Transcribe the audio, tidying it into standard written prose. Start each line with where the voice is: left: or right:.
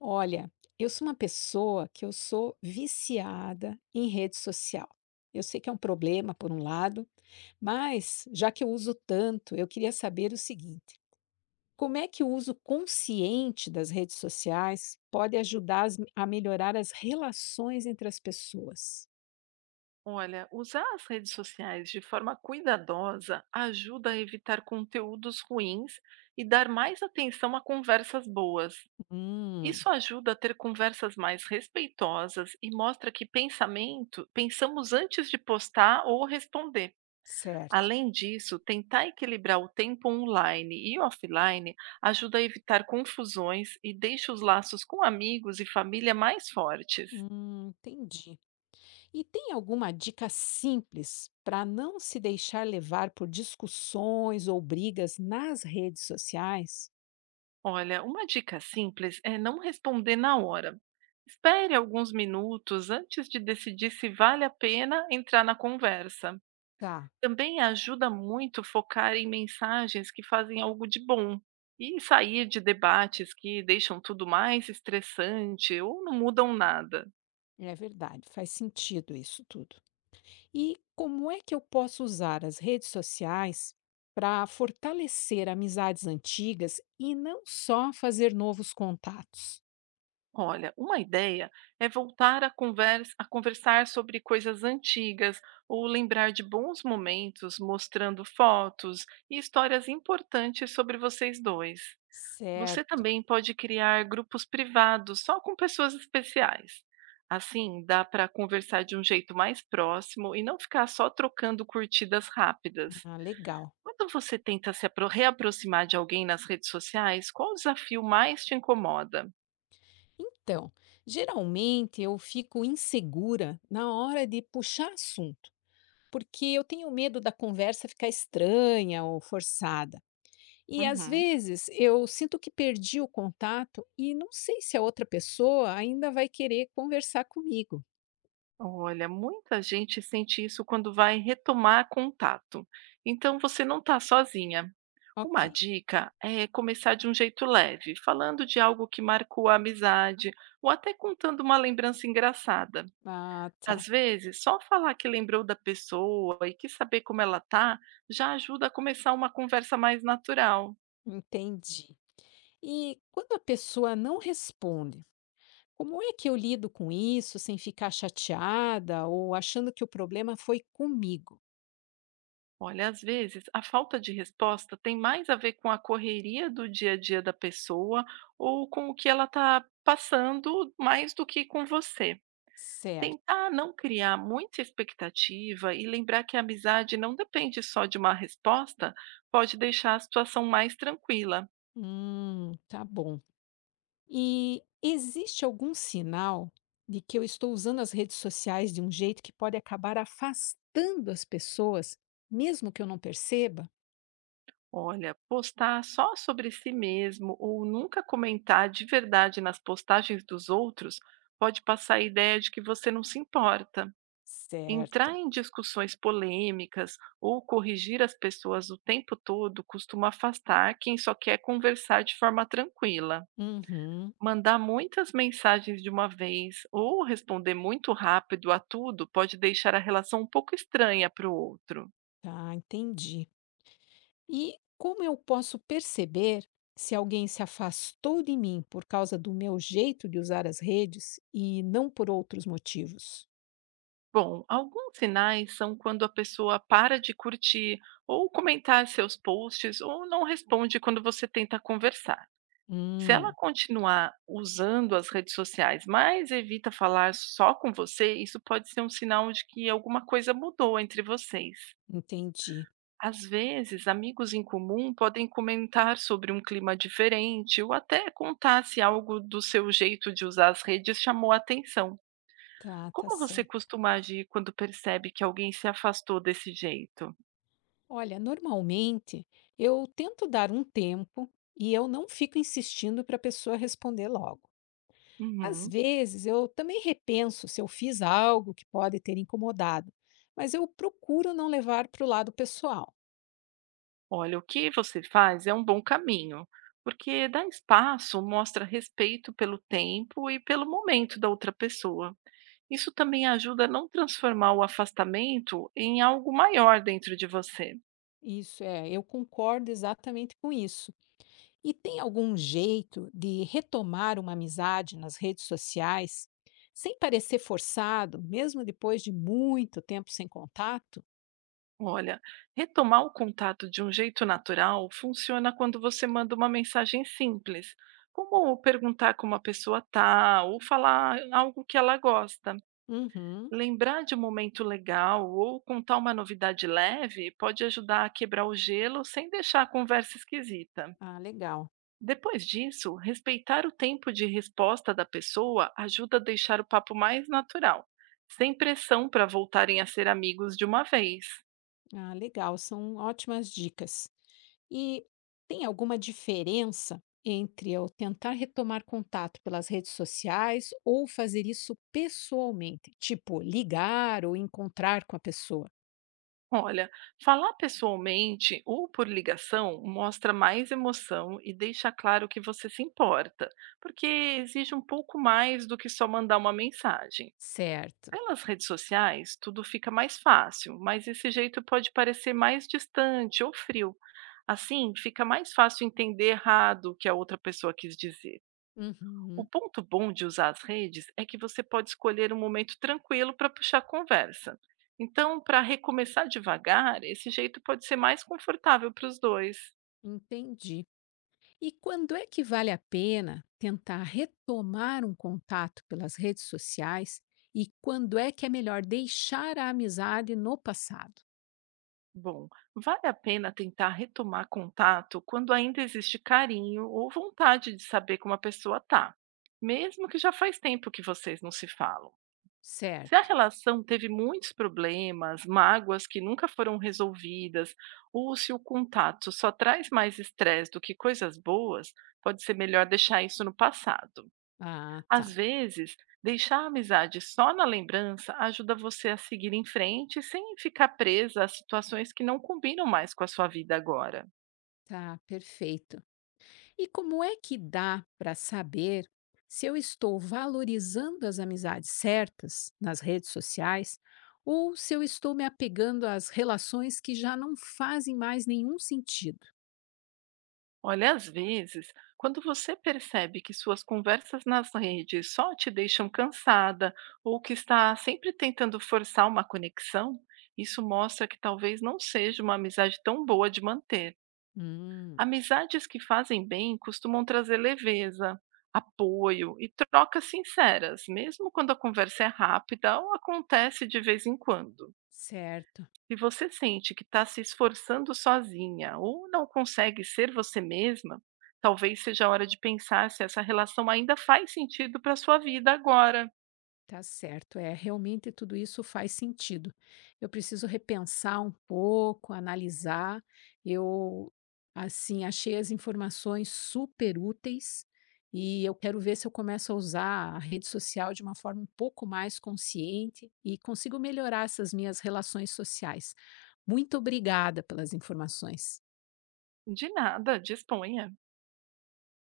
left: Olha, eu sou uma pessoa que eu sou viciada em rede social. Eu sei que é um problema por um lado, mas já que eu uso tanto, eu queria saber o seguinte: como é que o uso consciente das redes sociais pode ajudar a melhorar as relações entre as pessoas?
right: Olha, usar as redes sociais de forma cuidadosa ajuda a evitar conteúdos ruins e dar mais atenção a conversas boas.
left: Hum,
right: Isso ajuda a ter conversas mais respeitosas e mostra que pensamento pensamos antes de postar ou responder.
left: certo.
right: Além disso, tentar equilibrar o tempo online e offline ajuda a evitar confusões e deixa os laços com amigos e família mais fortes.
left: Entendi. E tem alguma dica simples para não se deixar levar por discussões ou brigas nas redes sociais?
right: Olha, uma dica simples é não responder na hora. Espere alguns minutos antes de decidir se vale a pena entrar na conversa.
left: Tá,
right: Também ajuda muito focar em mensagens que fazem algo de bom e sair de debates que deixam tudo mais estressante ou não mudam nada.
left: é verdade, faz sentido isso tudo. E como é que eu posso usar as redes sociais para fortalecer amizades antigas e não só fazer novos contatos?
right: Olha, uma ideia é voltar a conversar sobre coisas antigas ou lembrar de bons momentos, mostrando fotos e histórias importantes sobre vocês dois. Você
left: Certo,
right: também pode criar grupos privados só com pessoas especiais. Assim, dá para conversar de um jeito mais próximo e não ficar só trocando curtidas rápidas.
left: ah, legal.
right: Quando você tenta se apro- reaproximar de alguém nas redes sociais, qual o desafio mais te incomoda?
left: Então, geralmente eu fico insegura na hora de puxar assunto, porque eu tenho medo da conversa ficar estranha ou forçada. E às
right: Uhum.
left: vezes eu sinto que perdi o contato e não sei se a outra pessoa ainda vai querer conversar comigo.
right: Olha, muita gente sente isso quando vai retomar contato. Então você não está sozinha.
left: Ok.
right: Uma dica é começar de um jeito leve, falando de algo que marcou a amizade ou até contando uma lembrança engraçada.
left: Ah, tá.
right: Às vezes, só falar que lembrou da pessoa e que saber como ela tá já ajuda a começar uma conversa mais natural.
left: Entendi. E quando a pessoa não responde, como é que eu lido com isso sem ficar chateada ou achando que o problema foi comigo?
right: Olha, às vezes a falta de resposta tem mais a ver com a correria do dia a dia da pessoa ou com o que ela está passando, mais do que com você.
left: Certo.
right: Tentar não criar muita expectativa e lembrar que a amizade não depende só de uma resposta pode deixar a situação mais tranquila.
left: Tá bom. E existe algum sinal de que eu estou usando as redes sociais de um jeito que pode acabar afastando as pessoas, mesmo que eu não perceba?
right: Olha, postar só sobre si mesmo ou nunca comentar de verdade nas postagens dos outros pode passar a ideia de que você não se importa.
left: Certo.
right: Entrar em discussões polêmicas ou corrigir as pessoas o tempo todo costuma afastar quem só quer conversar de forma tranquila.
left: Uhum.
right: Mandar muitas mensagens de uma vez ou responder muito rápido a tudo pode deixar a relação um pouco estranha para o outro.
left: Tá, entendi. E como eu posso perceber se alguém se afastou de mim por causa do meu jeito de usar as redes e não por outros motivos?
right: Bom, alguns sinais são quando a pessoa para de curtir ou comentar seus posts, ou não responde quando você tenta conversar. Se ela
left: Hum,
right: continuar usando as redes sociais, mas evita falar só com você, isso pode ser um sinal de que alguma coisa mudou entre vocês.
left: entendi.
right: Às vezes, amigos em comum podem comentar sobre um clima diferente ou até contar se algo do seu jeito de usar as redes chamou a atenção.
left: Tá, tá
right: Como você
left: certo.
right: costuma agir quando percebe que alguém se afastou desse jeito?
left: Olha, normalmente eu tento dar um tempo e eu não fico insistindo para a pessoa responder logo. Às
right: Uhum.
left: vezes eu também repenso se eu fiz algo que pode ter incomodado, mas eu procuro não levar para o lado pessoal.
right: Olha, o que você faz é um bom caminho, porque dar espaço mostra respeito pelo tempo e pelo momento da outra pessoa. Isso também ajuda a não transformar o afastamento em algo maior dentro de você.
left: Isso é, eu concordo exatamente com isso. E tem algum jeito de retomar uma amizade nas redes sociais sem parecer forçado, mesmo depois de muito tempo sem contato?
right: Olha, retomar o contato de um jeito natural funciona quando você manda uma mensagem simples, como perguntar como a pessoa está ou falar algo que ela gosta.
left: Uhum.
right: Lembrar de um momento legal ou contar uma novidade leve pode ajudar a quebrar o gelo sem deixar a conversa esquisita.
left: Ah, legal.
right: Depois disso, respeitar o tempo de resposta da pessoa ajuda a deixar o papo mais natural, sem pressão para voltarem a ser amigos de uma vez.
left: Ah, legal, são ótimas dicas. E tem alguma diferença entre eu tentar retomar contato pelas redes sociais ou fazer isso pessoalmente? Tipo, ligar ou encontrar com a pessoa?
right: Olha, falar pessoalmente ou por ligação mostra mais emoção e deixa claro que você se importa, porque exige um pouco mais do que só mandar uma mensagem.
left: Certo.
right: Pelas redes sociais, tudo fica mais fácil, mas esse jeito pode parecer mais distante ou frio. Assim, fica mais fácil entender errado o que a outra pessoa quis dizer. O
left: Uhum,
right: ponto bom de usar as redes é que você pode escolher um momento tranquilo para puxar a conversa. Então, para recomeçar devagar, esse jeito pode ser mais confortável para os dois.
left: entendi. E quando é que vale a pena tentar retomar um contato pelas redes sociais? E quando é que é melhor deixar a amizade no passado?
right: Bom, vale a pena tentar retomar contato quando ainda existe carinho ou vontade de saber como a pessoa está, mesmo que já faz tempo que vocês não se falam. Se a
left: Certo.
right: relação teve muitos problemas, mágoas que nunca foram resolvidas, ou se o contato só traz mais estresse do que coisas boas, pode ser melhor deixar isso no passado.
left: Ah,
right: Às
left: tá.
right: vezes, deixar a amizade só na lembrança ajuda você a seguir em frente sem ficar presa a situações que não combinam mais com a sua vida agora.
left: Tá, perfeito. E como é que dá para saber se eu estou valorizando as amizades certas nas redes sociais ou se eu estou me apegando às relações que já não fazem mais nenhum sentido?
right: Olha, às vezes, quando você percebe que suas conversas nas redes só te deixam cansada ou que está sempre tentando forçar uma conexão, isso mostra que talvez não seja uma amizade tão boa de manter.
left: Hum,
right: Amizades que fazem bem costumam trazer leveza, apoio e trocas sinceras, mesmo quando a conversa é rápida ou acontece de vez em quando.
left: Certo.
right: Se você sente que está se esforçando sozinha ou não consegue ser você mesma, talvez seja a hora de pensar se essa relação ainda faz sentido para sua vida agora.
left: Tá certo, é realmente tudo isso faz sentido. Eu preciso repensar um pouco, analisar. Eu, assim, achei as informações super úteis e eu quero ver se eu começo a usar a rede social de uma forma um pouco mais consciente e consigo melhorar essas minhas relações sociais. Muito obrigada pelas informações.
right: De nada, disponha.